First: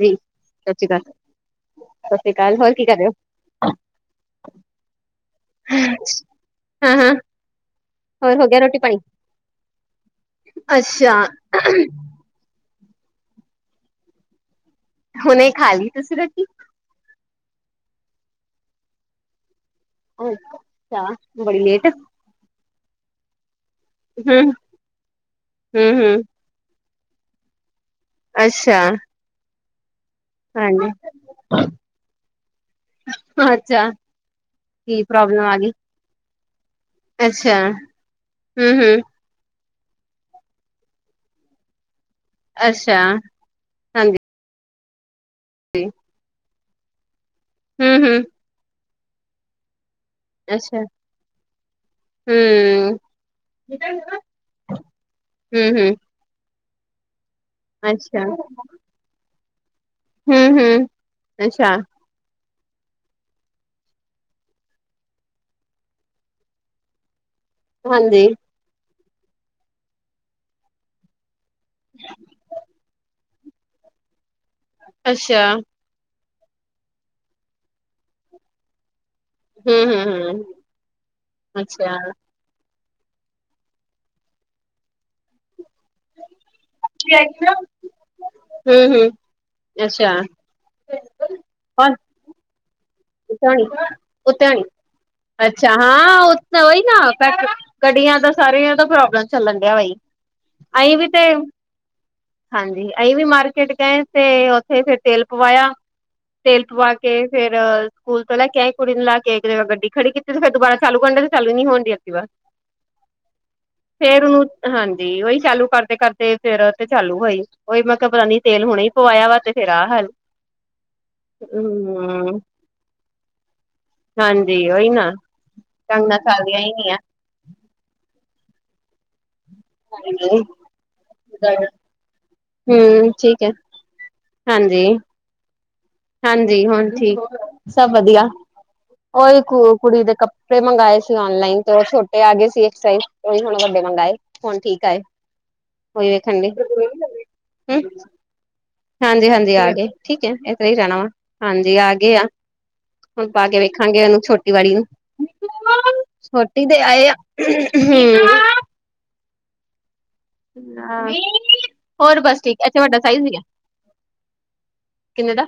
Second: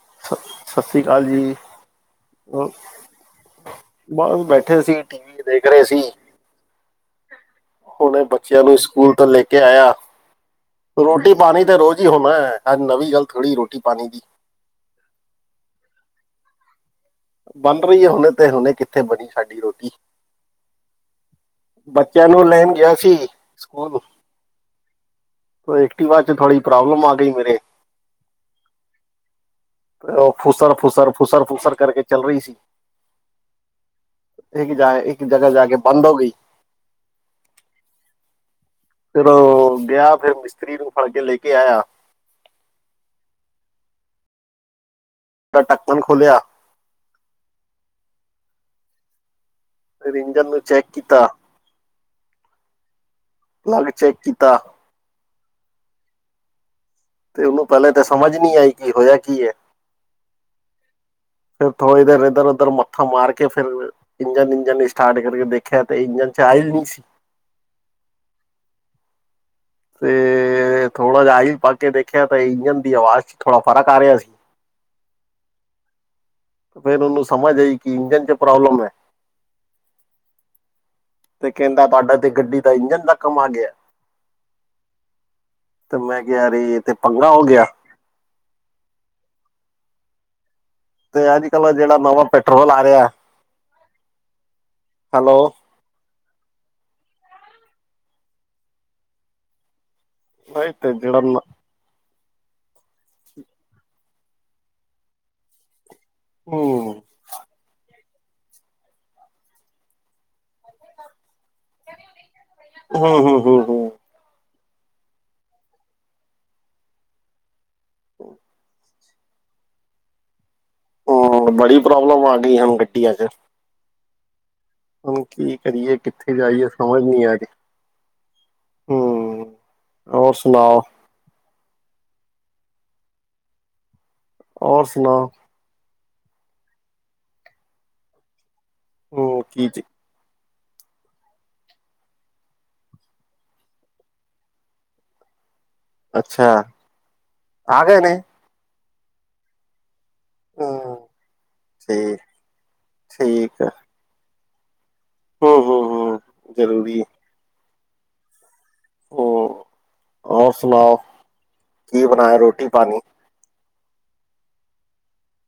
ਜੀ ਸ, ਸਤਿ ਸ਼੍ਰੀ ਅਕਾਲ ਸਸ੍ਰੀ ਕਾਲ ਜੀ। ਸਤਿ ਸ਼੍ਰੀ ਅਕਾਲ [unintelligible] ਹੋਰ ਕੀ ਕਰ ਰਹੇ ਹੋ ਬੱਸ ਬੈਠੇ ਸੀ, ਟੀਵੀ ਦੇਖ ਰੇ ਸੀ। ਹੂੰ-ਹੂੰ। ਹੁਣੇ ਬੱਚਿਆਂ ਨੂੰ ਸਕੂਲ ਤੋਂ ਲੈ ਕੇ ਆਯਾ, ਅੱਛਾ ਰੋਟੀ-ਪਾਨੀ ਤੇ ਰੋਜ਼ ਹੀ ਹੋਣਾ। ਐ ਨਵੀ ਗੱਲ ਥੋੜ੍ਹੀ ਰੋਟੀ-ਪਾਨੀ ਦੀ। ਹੁਣੇ ਹੀ ਖਾ ਲੀ ਤੁਸੀਂ ਰੋਟੀ। ਬਨ ਰਈ ਹੈ ਹੁਣੇ ਤੇ, ਹੁਣੇ ਕਿੱਥੇ ਬਣੀ ਸਾਡੀ ਰੋਟੀ। ਅੱਛਾ, ਬੜੀ ਲੇਟ। ਚਿਆ ਨੂੰ ਲੈਣ ਗਿਆ ਸੀ ਸਕੂਲ। ਹੂੰ ਓਹ ਐਕਟਿਵਾ ਚ ਥੋੜੀ ਪ੍ਰੋਬਲਮ ਆ ਗਈ ਮੇਰੇ। ਅੱਛਾ। ਉਹ ਹਾਂਜੀ ਫੁਸਰ-ਫੁਸਰ, ਫੁਸਰ-ਫੁਸਰ ਕਰਕੇ ਚੱਲ ਰਈ ਸੀ। ਅੱਛਾ ਇੱਕ ਕੀ ਜਾਏ, ਇੱਕ ਪ੍ਰੋਬਲਮ ਜਗਾ ਆ ਜਾ ਗਈ ਕੇ ਬੰਦ ਹੋ ਗਈ। ਅੱਛਾ, ਹੂੰ-ਹੂੰ। ਫੇਰ ਉਹ ਗਿਆ ਫੇਰ ਮਿਸਤਰੀ ਨੂੰ ਫੜ ਕੇ ਲੈ ਕੇ ਆਯਾ। ਅੱਛਾ। ਹਾਂਜੀ ਦਾ ਟਕਨ ਖੋਲਿਆ। ਹੂੰ-ਹੂੰ। ਫੇਰ ਇੰਜਨ ਨੂੰ ਚੈੱਕ ਕੀਤਾ। ਹੂੰ, ਪਲੱਗ ਚੈੱਕ ਕੀਤਾ ਹੂੰ-ਹੂੰ। ਤੇ ਉਨੂੰ ਪੈਲੇ ਤਾਂ ਅੱਛਾ ਸਮਝ ਨੀ ਆਈ, ਕਿ ਹੋਇਆ ਕੀ ਹੈ। ਹੂੰ-ਹੂੰ। ਫਿਰ ਥੋੜੀ ਦੇਰ ਏਧਰ ਓ ਧਰ ਮੱਥਾ ਮਾਰ ਕੇ ਫੇਰ ਇੰਜਨ-ਇੰਜਨ ਸਟਾਰਟ ਕਰਕੇ ਦੇਖਿਆ ਤੇ ਇੰਜਨ ਚ ਆਇਲ ਨੀ ਸੀ। ਹਾਂਜੀ। ਤੇ ਥੋੜ੍ਹਾ ਜਾ ਆਇਲ ਪਾ ਕੇ ਦੇਖਿਆ ਤੇ ਇੰਜਨ ਦੀ ਆਵਾਜ਼ ਚ ਥੋੜਾ ਫਰਕ ਆ ਰਿਆ ਸੀ। ਅੱਛਾ। ਫੇਰ ਉਨੂੰ ਸਮਝ ਆਈ ਕਿ ਇੰਜਨ ਚ ਪ੍ਰੋਬਲਮ ਐ। ਹੂੰ-ਹੂੰ, ਹੂੰ। ਤੇ ਕੇੰਦਾ ਤੁਹਾਡਾ ਤੇ ਗੱਡੀ ਇੰਜਣ ਦਾ ਕਮ ਆ ਗਿਆ, ਤੇ ਮੈਂ ਕਿਆ ਰੇ ਹੂੰ-ਹੂੰ ਅੱਛਾ। ਤੇ ਅੱਜਕਲ ਜੇੜਾ ਨਵਾਂ ਪੈਟਰੋਲ ਆ ਰਿਆ। ਉਤਾਣੀ-ਉਤਾਣੀ, ਹੈਲੋ ਅੱਛਾ। ਛਾ ਹਾਂ ਉਹ ਤਾਂ ਨਾ ਗੱਡੀਆਂ ਦਾ ਸਾਰੀਆਂ ਦਾ ਪ੍ਰੋਬਲਮ ਚੱਲਣ ਡਿਆ ਵੇ। ਨਹੀਂ ਅਈ ਵੀ ਜਿਹੜਾ ਤੇ ਨ- ਹਾਂਜੀ ਅਹੀ ਵੀ ਮਾਰਕੀਟ ਗਏ ਤੇ ਉੱਥੇ ਫੇਰ ਤੇਲ ਪਵਾਇਆ। ਤੇਲ ਪਵਾ ਹੂੰ ਕੇ ਫੇਰ ਸਕੂਲ ਤੋਂ ਲੈ ਕੇ ਆਏ ਕੁੜੀ ਨੇ ਲੇ ਕੇ ਗੱਡੀ ਖੜੀ ਕੀਤੀ ਤੇ ਫੇਰ ਦੁਬਾਰਾ ਚਾਲੂ ਕ ਡੇ ਚਾਲੂ ਨੀ ਹੋਣ ਡੀ ਐਕਟਿਵਾ। ਹੂੰ ਹੂੰ ਹੂੰ, ਹੂੰ ਫੇਰ ਉਨੂੰ ਹਾਂਜੀ ਉਹੀ ਚਾਲੂ ਕਰਦੇ-ਕਰਦੇ ਫੇਰ ਤੇ ਚਾਲੂ ਹੋਈ। ਓਈ ਮੈਂ ਕਿਆ ਪਤਾ ਨੀ ਤੇਲ ਹੁਣੇ ਹੀ ਪਵਾਇਆ ਵਾ ਤੇ ਫੇਰ ਆ ਹਾਲ। ਹਾਂ ਬੜੀ ਪ੍ਰੋਬਲਮ ਆ ਹਮ ਗਈ ਹਾਨੂੰ ਗੱਡੀਆਂ ਚ। ਹਾਂਜੀ ਓਈ ਹੁਣ ਕੀ ਕਰੀਏ ਕਿੱਥੇ ਜਾਈਏ ਸਮਝ ਨੀ ਆ ਰੀ ਹੂੰ। ਔਰ ਸੁਣਾਓ ਹੂੰ ਠੀਕ ਐ। ਔਰ ਸੁਨਾਓ? ਹਂਜੀ ਹੁਨ ਠੀਕ ਸਭ ਵਧੀਆ ਔਹੀ ਹੂੰ ਕੁ ਕੀ ਚ ਕੁੜੀ ਦੇ ਕੱਪੜੇ ਮੰਗਵਾਏ ਸੀ। ਔਨਲਾਈਨ ਤੇ ਛੋਟੇ ਆ ਗਏ ਸੀ ਉ ਹੁ ਵੱਡੇ ਮੰਗਵਾਏ ਹੁਨ ਠੀਕ ਆਏ। ਉਹੀ ਵੇਖਣ ਅੱਛਾ ਡੀ ਆ ਗਏ ਨੇ। ਹਂਜੀ, ਹਂਜੀ ਆ ਗਏ ਠੀਕ ਐ ਇਸ ਤਰ ਹੀ ਰਹਿਨਾ ਹੂੰ ਵਾ ਹਂਜੀ ਆ ਗਏ ਠੀਕ ਆ। ਹੁਨ ਪਾ ਕੇ ਠੀਕ ਆ ਵੇਖਾਂਗੇ ਉਨੂੰ ਛੋਟੀ ਵਾਲੀ ਨੂੰ ਹੂੰ ਹੂੰ ਹੂੰ ਛੋਟੀ ਤੇ ਜ਼ਰੂਰੀ ਆਏ ਆ। ਹੂੰ ਹੂੰ। ਹੂੰ ਔਰ ਸੁਣਾਓ ਹਾਂ ਕੀ ਹੋਰ ਬਣਾਇਆ ਬਸ ਠੀਕ ਰੋਟੀ ਐ ਤੁੱਡਾ ਪਾਣੀ ਸਾਈਜ਼ ਨੀਐ। ਕਿੰਨੇ ਦਾ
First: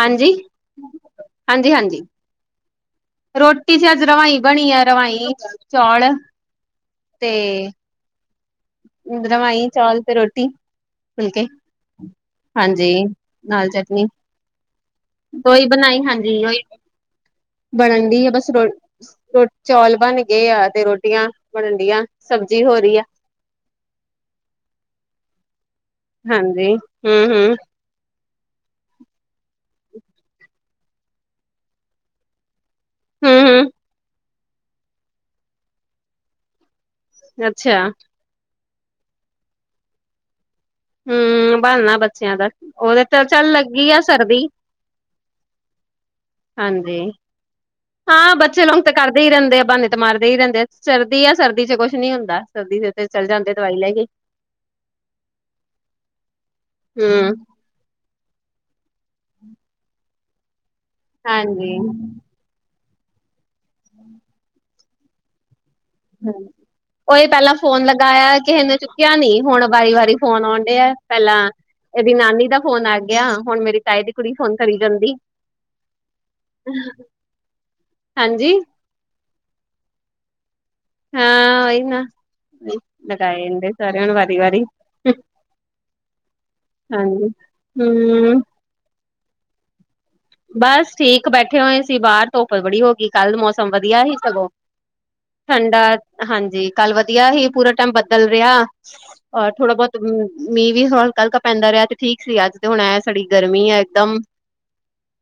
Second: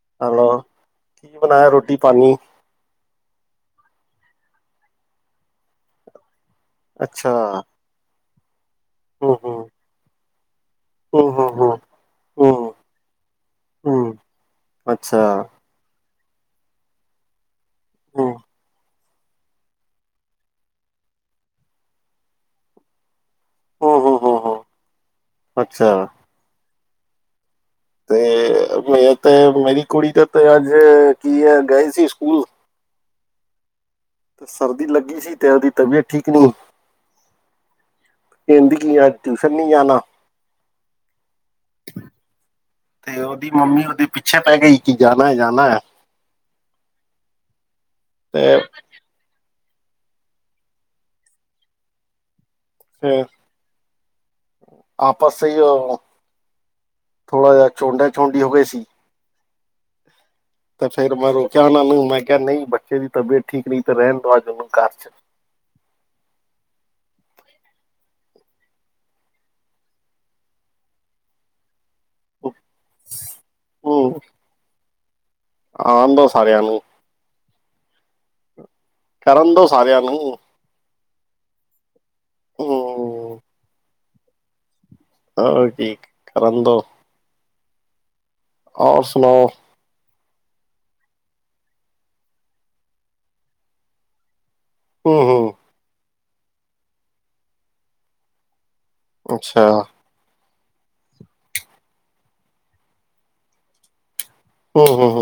ਹਂਜੀ, ਹੈਲੋ ਕੀ ਬਣਾਇਆ ਹਂਜੀ, ਰੋਟੀ ਹਂਜੀ। ਪਾਣੀ ਰੋਟੀ ਚ ਅੱਜ ਰਵਾਈ ਬਨੀ ਐ ਰਵਾਈ ਚੌਲ। ਅੱਛਾ। ਤੇ ਹੂੰ ਹੂੰ ਰਵਾਈ ਚੌਲ ਤੇ ਰੋਟੀ, ਹੂੰ ਫੁਲਕੇ। ਹੂੰ ਹੂੰ ਹੂੰ ਹਂਜੀ, ਨਾਲ ਚਟਨੀ। ਹੂੰ ਅੱਛਾ। ਬਨਾਈ ਹਂਜੀ, ਬਨਨ ਦੀ ਹੂੰ ਐ ਬਸ ਰੋਟੀ। ਰੋਟੀ ਚੌਲ ਬਨ ਗਏ ਆ ਤੇ ਰੋਟੀਆਂ ਬਨਦੀਆਂ ਸਬਜ਼ੀ ਹੋ ਰੀ ਐ। ਔਹੋ, ਔਹੋ, ਔਹੋ ਅੱਛਾ। ਹਂਜੀ, ਹੂੰ ਹੂੰ। ਤੇ ਮੈ ਮੇਰੀ ਕੁੜੀ ਤੇ ਅੱਜ ਕੀ ਐ ਗਏ ਸੀ ਸਕੂਲ। ਹੂੰ ਹੂੰ। ਸਰਦੀ ਲੱਗੀ ਸੀ ਤੈਅਲ ਦੀ ਤਬੀਅਤ ਠੀਕ ਨੀ। ਅੱਛਿਆ। ਕੈਂਦੀ ਕਿ ਅੱਜ ਟਿਊਸ਼ਨ ਨਹੀਂ ਜਾਨਾ। ਹੂੰ ਬਹਾਨਾ ਬੱਚਿਆਂ ਦਾ ਔਦੇ ਤੇ ਉਹਦੀ ਚੱਲ ਮੰਮੀ ਲੱਗੀ ਆ ਉਹਦੇ ਪਿੱਛੇ ਸਰਦੀ। ਪੈ ਗਈ ਕਿ ਜਾਣਾ ਹੈ ਜਾਣਾ ਹੈ ਹਂਜੀ। ਹਾਂ ਤੇ ਬੱਚੇ ਲੋਕ ਤਾਂ ਕਰਦੇ ਹੀ ਰੈਂਦੇ ਆ ਬਹਾਨੇ ਤੇ ਮਾਰਦੇ ਹੀ ਰੈਂਦੇ ਆ ਸਰਦੀ ਆ ਸਰਦੀ ਚ ਕੁਛ ਨੀ ਹੁੰਦਾ। ਸਰਦੀ ਦੇ ਤੇ ਫਿਰ ਚਲੇ ਜਾਂਦੇ ਦਵਾਈ ਲੈ ਕੇ ਆਪਸ ਵਿੱਚ ਹੂੰ। ਛੋੱਟਾਚੁਡੀਆਂ ਵਹੇਸੀ। ਤੇ ਫੇਰ ਮੈਂ ਰੋਕਿਆ ਉਨਾਂ ਨੂੰ। ਹਾਂਜੀ ਮੈਂ ਕਿਹਾ ਨਹੀਂ ਬੱਚੇ ਦੀ ਤਬੀਅਤ ਠੀਕ ਨਹੀਂ ਤੇ ਰਹਿਨ ਦੋ। ਅੱਜ ਉਨੂੰ ਘਰ ਚ ਤੈ ਰਹੀ। ਔਹ ਹੇਪੈਲਾਂ ਫੋਨ ਲਗਾਇਆ ਕਿਸੇ ਨੇ ਚੁੱਕਿਆ ਨੀ। ਹੁਨ ਵਾਰੀ ਵਾਰੀ ਫੋਨ ਆਉਨ ਡਿਆਵ ਪੈਂਲਾਂ ਏਹਦੀ ਨਾਨੀ ਦਾ ਫੋਨ ਆ ਗਿਆ। ਹੁਨ ਮੇਰੀ ਤਾਏ ਦੀ ਕੁੜੀ ਫੋਨ ਕਰੀ ਜੈਂਦੀ। ਆਨ ਦੋ ਸਾਰਿਆਂ ਨੂੰ। ਹਂਜੀ। ਕਰਨ ਦੋ ਸਾਰਿਆਂ ਨੂੰ। ਹਾਂ ਈਨਾ ਹੂੰ ਲਗਾਏ ਜਾਂਦੇ ਸਾਰੇਆਂ ਨੂੰ ਵਾਰੀ ਵਾਰੀ। ਹੋਰ ਠੀਕ ਕਰਨ ਦੋ। ਹਂਜੀ, ਹੂੰ। ਹੋਰ ਸੁਨਾਔ। ਬਸ ਠੀਕ ਬੈਠੇ ਹੋਏਂ ਸੀ ਬਾਰ ਧੁੱਪ ਬੜੀ ਹੋਗੀ ਕੱਲ ਮੌਸਮ ਵਧੀਆ ਈ ਸਗੋਂ। ਹੂੰ ਹੂੰ ਠੰਡਾ ਹਂਜੀ ਕੱਲ ਵਧੀਆ ਈ ਪੂਰਾ ਟਾਈਮ ਬਦਲ ਰਿਆ। ਆ ਅੱਛਾ ਥੋੜਾ ਬਚਗੀ ਹੂੰ। ਮੀਂਹ ਵੀ ਹਲਕਾ ਹਲਕਾ ਪੈਂਦਾ ਰਿਆ। ਤੇ ਠੀਕ ਸੀ ਅੱਜ ਤੇ ਹੁਨ ਐ ਥੋੜੀ ਗਰਮੀ ਐ। ਏਕਦਮ ਔਹੋ, ਔਹੋ।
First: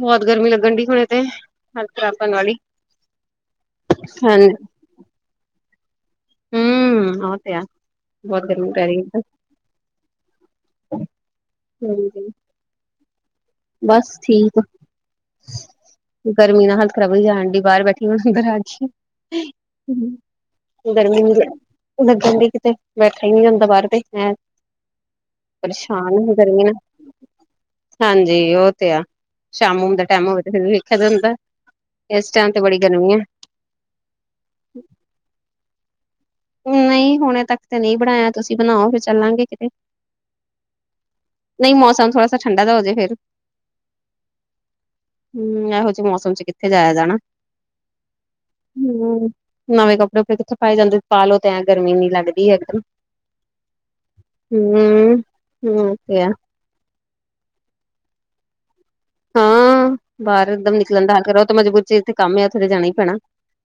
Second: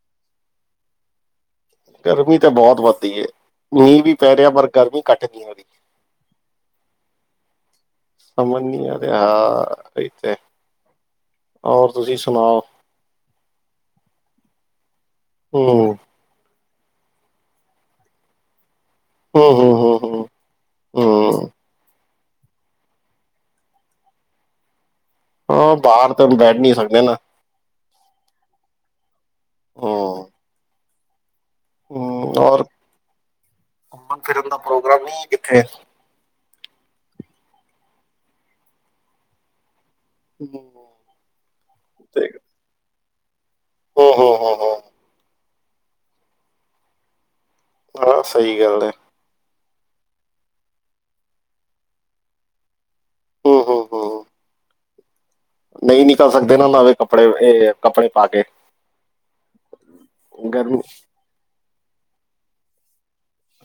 ਬੋਤ ਗਰਮੀ ਲੱਗਨ ਡੀ ਹੁਨੇ ਤੇ। ਹਾਲਤ ਖ਼ਰਾਬ ਕਰਨ ਗਰਮੀ ਤਾਂ ਵਾਲੀ ਬੋਤ ਵੱਧਦੀ ਏ ਮੀਂਹ ਵੀ ਪੈ ਹਾਂਜੀ ਰਿਆ ਪਰ ਗਰਮੀ ਘੱਟ ਨੀ। ਹੂੰ ਆ ਤੇ ਐ। ਸਮਝ ਨੀ ਆ ਰਿਆ [unintelligible] ਓਰ ਤੁਸੀਂ ਸੁਣਾਓ? ਬਸ ਠੀਕ। ਹੂੰ। ਗਰਮੀ ਨਾਲ ਹਾਲਤ ਖ਼ਰਾਬ ਹੋ ਜਾਣਡੀ ਬਾਰ ਬੈਠੀ ਅੰਦਰ ਆਗੀ। ਹੂੰ ਹੂੰ ਹੂੰ ਹੂੰ ਗਰਮੀ ਹੂੰ ਲੱਗਣਡੀ ਕਿਤੇ ਬੈਠਾ ਈ ਨੀ ਜਾਂਦਾ ਬਾਰ ਤੇ [unintelligible] ਹਾਂ ਬਾਹਰ ਪਰੇਸ਼ਾਨ ਤਾਂ ਹੋ ਬੈਠ ਜਨੀ ਆ। ਨਹੀਂ ਸਕਦੇ ਨਾ ਹਾਂਜੀ ਓ ਤੇ ਐ ਸ਼ਾਮ [unintelligible] ਦਾ ਟਾਈਮ ਹੂੰ ਹੋਵੇ ਵੇਖਿਆ ਜਾਂਦੈ। ਹੂੰ ਔਰ ਘੁੰਮਣ ਫਿਰਨ ਦਾ ਪ੍ਰੋਗਰਾਮ ਨੀ ਐ ਕਿੱਥੇ। ਨਈ ਹੁਣੇ ਤੱਕ ਤੇ ਨਈ ਬਣਾਇਆ ਤੁਸੀਂ ਬਣਾਓ ਫਿਰ ਚੱਲਾਂਗੇ ਕਿਤੇ। ਹੂੰ ਨਈ ਮੌਸਮ ਥੋੜਾ ਸਾ ਠੰਡਾ ਦਾ ਹੋਜੇ ਫੇਰ। ਹੂੰ-ਹੂੰ-ਹੂੰ ਹੂੰ ਐਹੋ ਜੇ ਮੌਸਮ ਚ ਕਿੱਥੇ ਜਾਇਆ ਜਾਣਾ ਹਾਂ ਸਹੀ ਗੱਲ ਹੈ ਹੂੰ। ਨਵੇਂ ਕੱਪੜੇ ਫਿਰ ਕਿੱਥੇ ਪਾਏ ਜਾਂਦੇ ਪਾ ਲੋੋ ਤੇ ਐਂ ਗਰਮੀ ਇੰਨੀ ਲੱਗਦੀ ਏਕਦਮ। ਹੂੰ-ਹੂੰ-ਹੂੰ ਹੂੰ। ਹੂੰ, ਨਈ ਤੇ ਆ ਨਿਕਲ ਸਕਦੇ ਨਾ ਨਵੇਂ ਕੱਪੜੇ ਏ ਅ ਕੱਪੜੇ ਪਾ ਕੇ। ਹਾਂ ਬਾਰ ਦਮ ਗਰਮੀ ਨਿਕਲਣਦਾ ਨਾ ਕਰੋ ਓ ਤਾਂ ਮਜ਼ਬੂਰੀ ਚ ਜਿੱਥੇ ਕੰਮ ਆ ਉੱਥੇ ਤਾਂ ਜਾਣਾ ਈ ਪੈਣਾ।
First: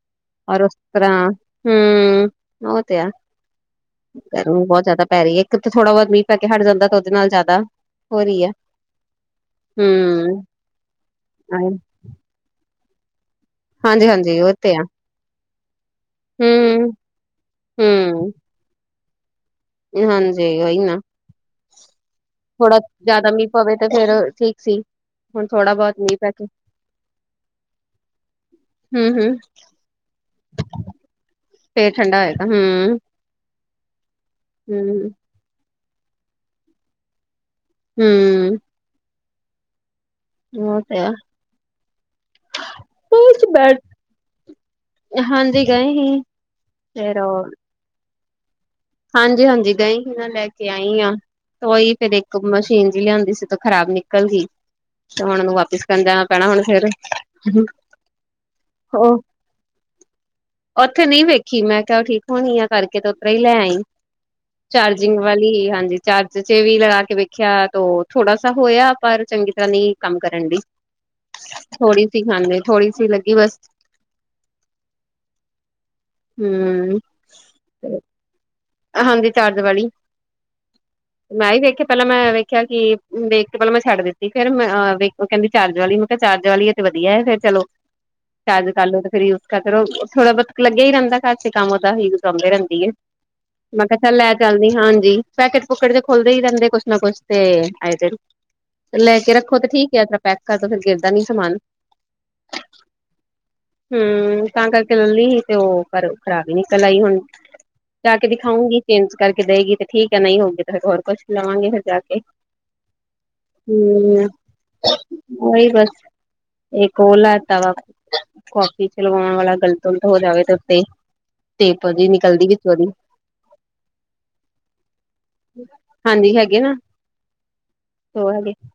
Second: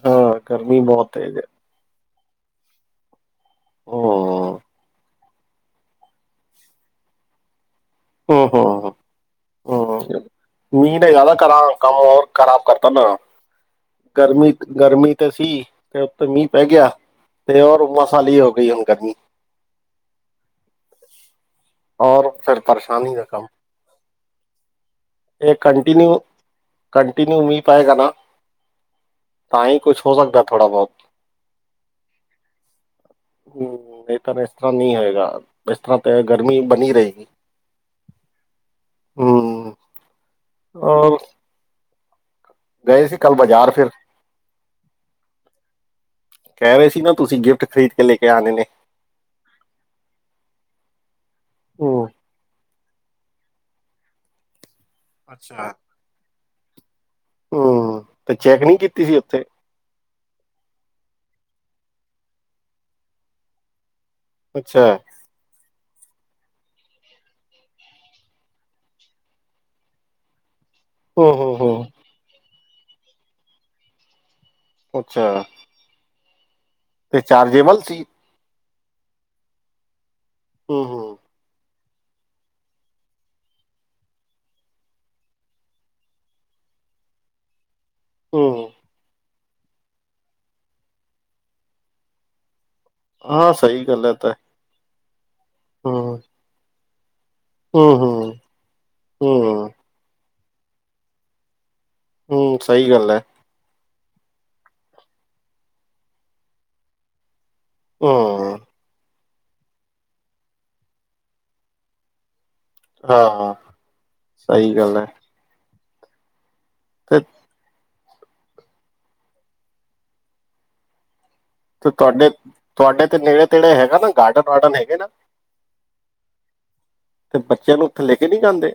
ਹਾਂ ਓਰ ਉਸ ਗਰਮੀ ਬਹੁਤ ਤਰਾਂ ਤੇਜ਼ ਹੈ ਹੂੰ ਓ ਤੇ ਐ। ਹੂੰ ਗਰਮੀ ਬੋ ਜਾਦਾ ਪੈਰੀ ਐ ਇੱਕ ਤਾਂ ਥੋੜਾ ਬੋਤ ਮੀਂਹ ਪੈ ਕੇ ਹਟ ਜਾਂਦਾ ਤਾਂ ਓਦੇ ਨਾਲ ਜਾਦਾ ਹੂੰ ਹੋਰੀ ਐ ਹੂੰ ਹੂੰ। ਮੀਂਹ ਨੇ ਜਾਦਾ ਕਰਾਂ ਕੰਮ ਓਰ ਖਰਾਬ ਕਰਤਾ ਨਾ। ਹਾਂਜੀ-ਹਾਂਜੀ ਉਹ ਤੇ ਆ ਗਰਮੀ-ਗਰਮੀ ਤੇ ਸੀ ਤੇ ਉਤੇ ਮੀਂਹ ਪੈ ਗਿਆ ਹੂੰ। ਤੇ ਹੋਰ ਹੂੰ, ਮਸਾਲੀ ਹੋ ਗਈ ਹੁਣ ਗਰਮੀ। ਹਾਂਜੀ ਓ ਈ ਨਾ ਔਰ ਫਿਰ ਹੋ ਥੋੜਾ ਪਰੇਸ਼ਾਨੀ ਦਾ ਜਾਦਾ ਮੀਂਹ ਪਵੇ ਤੇ ਫੇਰ ਠੀਕ ਸੀ। ਹੁਣ ਏ ਥੋੜਾ ਬਹੁਤ ਮੀਂਹ ਪੈ ਕੇ ਕੰਟੀਨਿਊ-ਕੰਟੀਿਨਿਊ ਮੀਂਹ ਪਾਏਗਾ ਨਾ ਹੂੰ-ਹੂੰ ਤਾਂ ਈ ਕੁੱਛ ਹੋ ਸਕਦਾ ਥੋੜਾ ਬੋਤ। ਫੇਰ ਠੰਡਾ ਹੋਏਗਾ ਹੂੰ। ਹੂੰ ਨਈ ਤਾਂ ਇਸ ਤਰ੍ਹਾਂ ਨੀ ਹੋਏਗਾ ਇਸ ਤਰ੍ਹਾਂ ਤੇ ਗਰਮੀ ਬਣੀ ਰਏਗੀ। ਹੂੰ। ਹੂੰ। ਓ ਤੇ ਐ। ਗਏ ਸੀ ਕੱਲ ਬਾਜ਼ਾਰ ਬੈਠ ਫਿਰ? ਹਾਂਜੀ ਗਏ ਹੀ ਕੈ ਰੇ ਸੀ ਨਾ ਫੇਰ ਤੁਸੀਂ ਗਿਫਟ ਖ਼ਰੀਦ ਕੇ ਲੈ ਕੇ ਆਣੇ ਨੇ। ਹਾਂਜੀ-ਹਾਂਜੀ ਗਈ ਸੀ ਨਾ ਲੈ ਕੇ ਆਈ ਆ ਤੇ ਓਈ ਹਮ ਫੇਰ ਇ ਕ ਮਸ਼ੀਨ ਜੀ ਲਿਆਂਦੀ ਸੀ ਤਾਂ ਖ਼ਰਾਬ ਨਿਕਲਗੀ ਤੇ ਹੁਣ ਓਨੂੰ ਅੱਛਾ ਵਾਪਿਸ ਕਰਨ ਜਾਣਾ ਪੈਣਾ ਹੁਣ ਫੇਰ [unintelligible] ਹਮ ਤੇ ਚੈੱਕ ਨਹੀਂ ਕੀਤੀ ਹੋ ਸੀ ਉੱਥੇ ਓਥੇ ਨਈ ਵੇਖੀ ਮੈਂ ਕਿਆ ਠੀਕ ਹੋਣੀ ਆ ਕਰਕੇ ਤੇ ਉਤਰਾ ਈ ਲੈ ਆਈ ਅੱਛਾ ਚਾਰਜਿੰਗ ਵਾਲੀ ਹਾਂਜੀ ਚਾਰਜ ਚ ਵੀ ਲੜਾ ਕੇ ਵੇਖਿਆ ਤੋ ਥੋੜਾ ਸਾ ਹੋਇਆ ਪਰ ਚੰਗੀ ਤਰ੍ਹਾਂ ਨੀ ਕੰਮ ਕਰਨ ਡੀ। ਓ ਹੋ-ਹੋ ਥੋੜੀ ਸੀ ਹਾਂਜੀ ਥੋੜ੍ਹੀ ਸੀ ਲੱਗੀ ਬਸ ਅੱਛਾ। ਹੂੰ। ਤੇ ਚਾਰਜੇਬਲ ਸੀ। ਹਾਂਜੀ ਚਾਰਜ ਵਾਲੀ। ਹੂੰ-ਹੂੰ। ਮੈਂ ਵੀ ਵੇਖ ਕੇ ਪੈਲਾਂ ਮੈਂ ਵੇਖਿਆ ਕਿ ਵੇਖ ਕੇ ਪੈਲਾਂ ਮੈਂ ਛੱਡ ਦਿੱਤੀ ਫੇਰ ਮੈਂ ਅ ਵੇਖੋ ਕੈਂਦੀ ਚਾਰਜ ਵਾਲੀ ਨੂੰ ਤਾਂ ਚਾਰਜ ਵਾਲੀਏ ਤੇ ਵਦੀਆ ਐ ਫੇਰ ਚਲੋ ਚਾਰਜ ਹਮ ਕਰ ਲੋ ਤੇ ਫੇਰ ਯੁ ਕਰੋ ਥੋੜਾ ਬੋਤ ਲੱਗਿਆ ਈ ਰੈਂਦਾ ਘੜ ਚ ਕੰਮ ਉਦਾ ਹੀ ਘੁੰਮਦੀ ਰੈਂਦੀ ਏ। ਹਾਂ ਮੈਂ ਸਹੀ ਕਿਆ ਗੱਲ ਹੈ ਚੱਲ ਤਾਂ ਲੈ ਚੱਲਦੀ ਹਾਂਜੀ। ਪੈਕੇਟ ਪੁਕਟ ਕੇ ਹੂੰ, ਖੋਲਦੇ ਈ ਰੈਂਦੇ ਕੁਛ ਨ ਕੁਛ ਤੇ ਆਏ ਹੂੰ, ਦਿਨ ਹੂੰ, ਲੈ ਕੇ ਰੱਖੋ ਤੇ ਹੂੰ, ਠੀਕ ਐ ਤੇ ਪੈਕ ਕਰਦੋ ਫਿਰ ਗਿਰਦਾ ਨੀ ਸਮਾਨ। ਹੂੰ ਸਈ ਗੱਲ ਐ। ਹੂੰ ਤਾਂ ਕਰਕੇ ਲੈਲੀ ਸੀ ਤੇ ਓ ਪਰ ਖ਼ਰਾਬ ਈ ਨਿਕਲ ਆਈ ਹੁਣ ਜਾ ਕੇ ਹੂੰ, ਦਿਖਾਉਂਗੀ ਚੇਂਜ ਕਰਕੇ ਦੇਗੀ ਤੇ ਠੀਕ ਐ ਨਈ ਹੋਊਗੀ ਤੇ ਫਿਰ ਹੋਰ ਕੁਛ ਲਵਾਂਗੇ ਫਿਰ ਜਾ ਕੇ। ਹਾਂ ਹੂੰ ਸਹੀ ਗੱਲ ਐ ਐਈ ਬਸ। ਇੱਕ ਹੋਰ ਤੇ ਲੈ ਤਵਾ ਕਾਫੀ ਚ ਲਗਾਉਣ ਵਾਲਾ ਗਲਤਗੁਲਤ ਹੋ ਜਾਵੇ ਤੇ ਉੱਤੇ। ਤੇਪ ਓਦੀ ਨਿਕਲਦੀ ਪਈ ਤੁਆਡੇ ਤੇ ਨੇੜੇ ਤੇੜੇ ਹੈਗਾ ਨਾ ਗਾਰਡਨ-ਵਾਰਡਨ ਹੈਗੇ ਨਾ। ਹਾਂਜੀ ਹੈਗੇ ਨਾ ਤੇ ਬੱਚਿਆਂ ਨੂੰ ਉੱਥੇ ਲੈ ਕੇ ਨੀ ਜਾਂਦੇ?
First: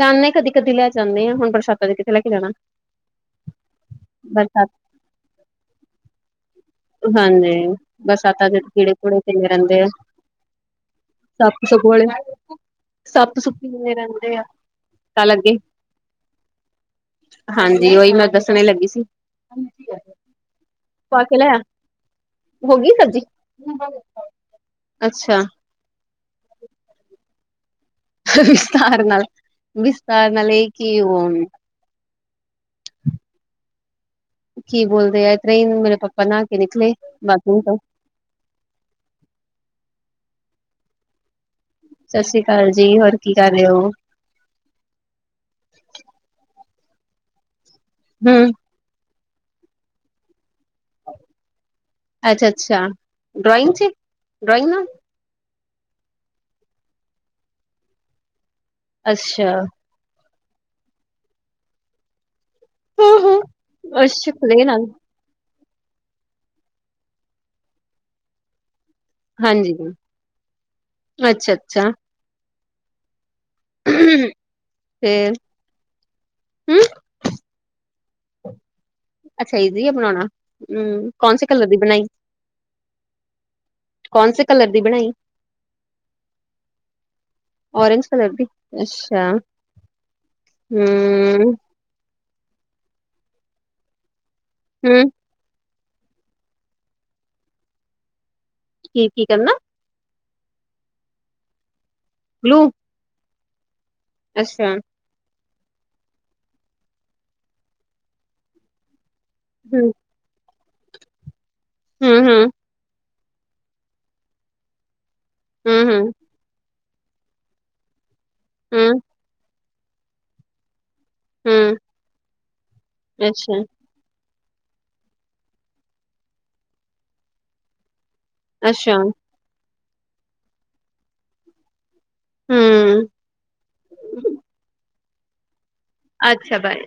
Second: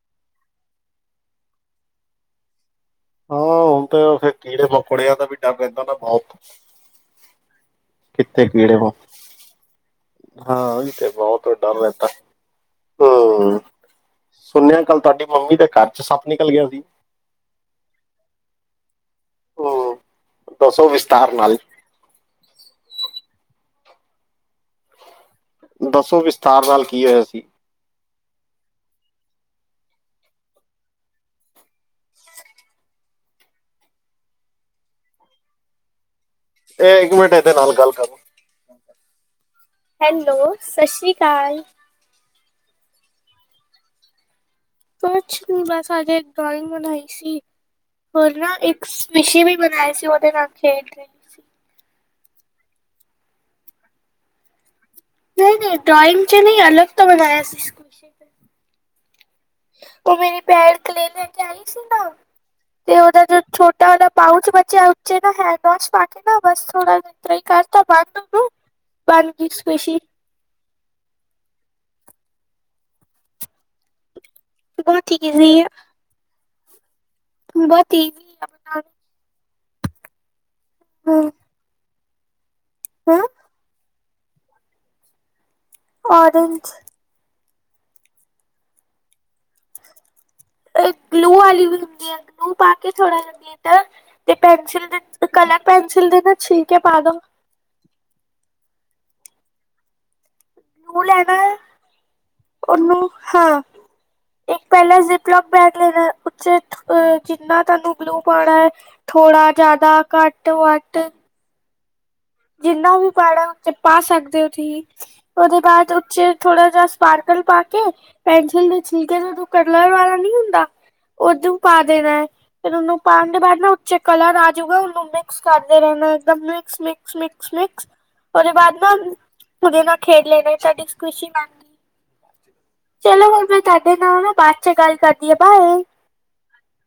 ਜਾਨੇ ਆ ਕਦੀ-ਕਦੀ ਲੈ ਜਾਨੇ ਆ ਹੁਨ ਬਰਸਾਤਾਂ ਚ ਕਿਤੇ ਲੈ ਕੇ ਜਾਣਾ। ਹਾਂ ਹੁਨ ਤੇ ਓ ਫੇਰ ਬਰਸਾਤ ਕੀੜੇ-ਮਕੌੜਿਆਂ ਦਾ ਵੀ ਡਰ ਰੇਂਦਾ ਵਾ ਬਹੁਤ। ਹਾਂਜੀ, ਕਿੱਥੇ ਬਰਸਾਤਾਂ ਚ ਕੀੜੇ ਮ ਕੀੜੇ-ਕੂੜੇ ਪਈ ਰੈਂਦੇ ਐ। ਹਾਂ ਓਈ ਤੇ ਬੋਤ ਡਰ ਰੈਂਦਾ। ਸੱਪ ਸੁੱਪ ਹੂੰ ਕਿੰਨੇ ਰਹਿੰਦੇ ਆ ਸੁਣਿਆ ਕੱਲ ਤੁਆਡੀ ਮੰਮੀ ਦੇ ਘਰ ਚ ਸੱਪ ਨਿਕਲ ਗਿਆ ਸੀ। ਹਾਂਜੀ ਓਈ ਮੈਂ ਦੱਸਣ ਲੱਗੀ ਸੀ ਹੂੰ, ਦੱਸੋ ਪਾ ਵਿਸਥਾਰ ਕੇ ਨਾਲ ਲੈਆ। ਹੋਗੀ ਸਬਜ਼ੀ ਅੱਛਾ। ਦੱਸੋ ਵਿਸਤਾਰ ਨਾਲ ਕੀ ਹੋਇਆ ਸੀ। ਵਿਸਤਾਰ ਨਾਲ, ਵਿਸਤਾਰ ਨਾਲ ਏ ਕਿ ਓ ਕੀ ਬੋਲਦੇ ਆ ਤਰੇ ਈ ਨੂੰ ਮੇਰੇ ਪਾਪਾ ਨਾਲ ਐ ਇੱਕ ਮਿੰਟ ਏਦੇ ਨਾਲ ਗੱਲ ਕਰਲੋ। ਹੈਲੋ ਸਾ ਸ਼੍ਰੀ ਕਾਲ। ਸਾਸੀ ਕਾਲ ਜੀ ਹੋਰ ਕੀ ਕਰ ਰੇ ਓ? ਕੁਛ ਨੀ ਬਸ ਆੱਜ ਏਕ ਡਰੋਇੰਗ ਬਣਾਈ ਸੀ ਹੋਰ ਹੂੰ, ਨਾ ਇੱਕ ਸਵਿਸ਼ੀ ਵੀ ਬਣਾਏ ਸੀ ਓਦੇ ਨਾਲ ਖੇਡ ਰਹੀ ਸੀ ਅੱਛਾ-ਅੱਛਾ ਡ੍ਰੋਇੰਗ ਚ ਡ੍ਰੋਇੰਗ ਨਾਲ। ਨਈ-ਨਈ ਡਰਾਇੰਗ ਚ ਨਈ ਅਲਗ ਤੋਂ ਬਣਾਇਆ ਸੀ ਵਿਸ਼ੇ ਤੇ ਅੱਛਾ। ਓ ਮੇਰੇ ਪੈੜ ਕਲੇ ਲੈ ਕੇ ਆਈ ਸੀ ਨਾ। ਤੇ ਓਦਾ ਜੋ ਛੋਟਾ ਉਦਾ ਅੱਛਾ, ਪਾਊਚ ਕਲੇ ਨਾਲ, ਬਚਿਆ ਜੇ ਨਾ ਹੈਂਡ ਵੋਸ਼ ਪਾ ਕੇ ਨਾ ਬਸ ਥੋੜਾ ਜਾ ਏਦਾਂ ਈ ਕਰਤਾ ਬੰਦ ਓਨੂੰ। ਹਾਂਜੀ ਹਾ, ਅੱਛਾ-ਅੱਛਾ। [inaudible] ਬੋਤ ਈ ਫੇਰ ਇਜ਼ੀ ਏ। ਹੂੰ। ਬੋਤ ਈ ਅੱਛਾ ਇਜ਼ੀ ਐ ਬਣਾਉਣਾ ਹੂੰ ਕੋਨ ਸੇ ਕਲਰ ਦੀ ਬਨਾਈ ਓਂ ਕੌਨ ਸੇ ਕਲਰ ਦੀ ਬਣਾਈ? ਓਰੇਂਜ। ਓਰੇਂਜ ਕਲਰ ਦੀ ਅੱਸ਼ਾ। ਏ ਗਲੂ ਆਲੀ ਵੀ ਹੁੰਦੀ ਐ ਗਲੂ ਪਾ ਕੇ ਥੋੜਾ ਲਗੇ ਤੇ, ਤੇ ਪੈਨਸ਼ਲ ਹੂੰ, ਦੇ ਕਲਰ ਪੈਨਸ਼ਿਲ ਦੇ ਮੈ ਛਿੱਲਕੇ ਪਾ ਦੋ। ਕੀ, ਕੀ ਕਰਨਾ? ਤੂੰ ਲੈਨਾ ਏ। ਗਲੂ ਗਲੂ ਹਾਂ ਇੱਕ ਅੱਛਾ। ਪੈਲਾ ਪਲੱਗ ਬੈਗ ਲੈਨੈ ਉਚ ਅ ਜਿੰਨਾ ਤਾਨੂੰ ਗਲੂ ਪਾਣਾ ਏ ਥੋੜਾ ਹੂੰ, ਜਆਦਾ ਘੱਟ- ਵੱਧ ਹੁੰ, ਹੁੰ ਜਿੰਨਾ ਵੀ ਪਾਣਾ ਓਚ ਪਾ ਸਕਦੇ ਓ ਤੁਹੀ ਓਦੇ ਬਾਅਦ ਹੂੰ-ਹੂੰ, ਉਚ ਥੋੜ੍ਹਾ ਜਿਆ। ਸਪਾਰਕਲ ਪਾ ਕੇ ਪੈਨਸ਼ਿਲ ਦੇ ਛਿੱਲਕੇ ਨੂੰ ਜੋ ਕਰਲਰ ਵਾਲਾ ਨੀ ਹੁੰਦਾ ਓਦੂ ਹੂੰ-ਹੂੰ, ਪਾ ਦੇਣਾ ਏ ਫਿਰ ਉਨੂੰ ਪਾਣ ਤੋ ਬਾਅਦ ਅੱਛਾ-ਅੱਛਾ, ਨਾ ਓਚ ਕਲਰ ਆਜੂਗਾ ਉਨੂੰ ਮਿਕਸ ਕਰ ਦੇਣਾ ਏ ਏਕਦਮ ਮਿਕਸ, ਮਿਕਸ, ਮਿਕਸ, ਮਿਕਸ। ਓਦੇ ਹੂੰ, ਅੱਛਾ ਬਾਅਦ ਨਾ ਅੱਛਾ ਉਦੇ ਨਾਲ ਖੇਡ ਲੈਨੈ ਸ਼ਾਡੀ ਖੁਸ਼ੀ ਮਨ ਹਮ ਚਲੋ ਫਿਰ ਮੈ ਤਾਡੇ ਨਾਲ ਨਾ ਬਾ ਚੋ ਗੱਲ ਕਰਦੀ ਆ ਬਾਏ। ਅਛਾ, ਬਾਏ।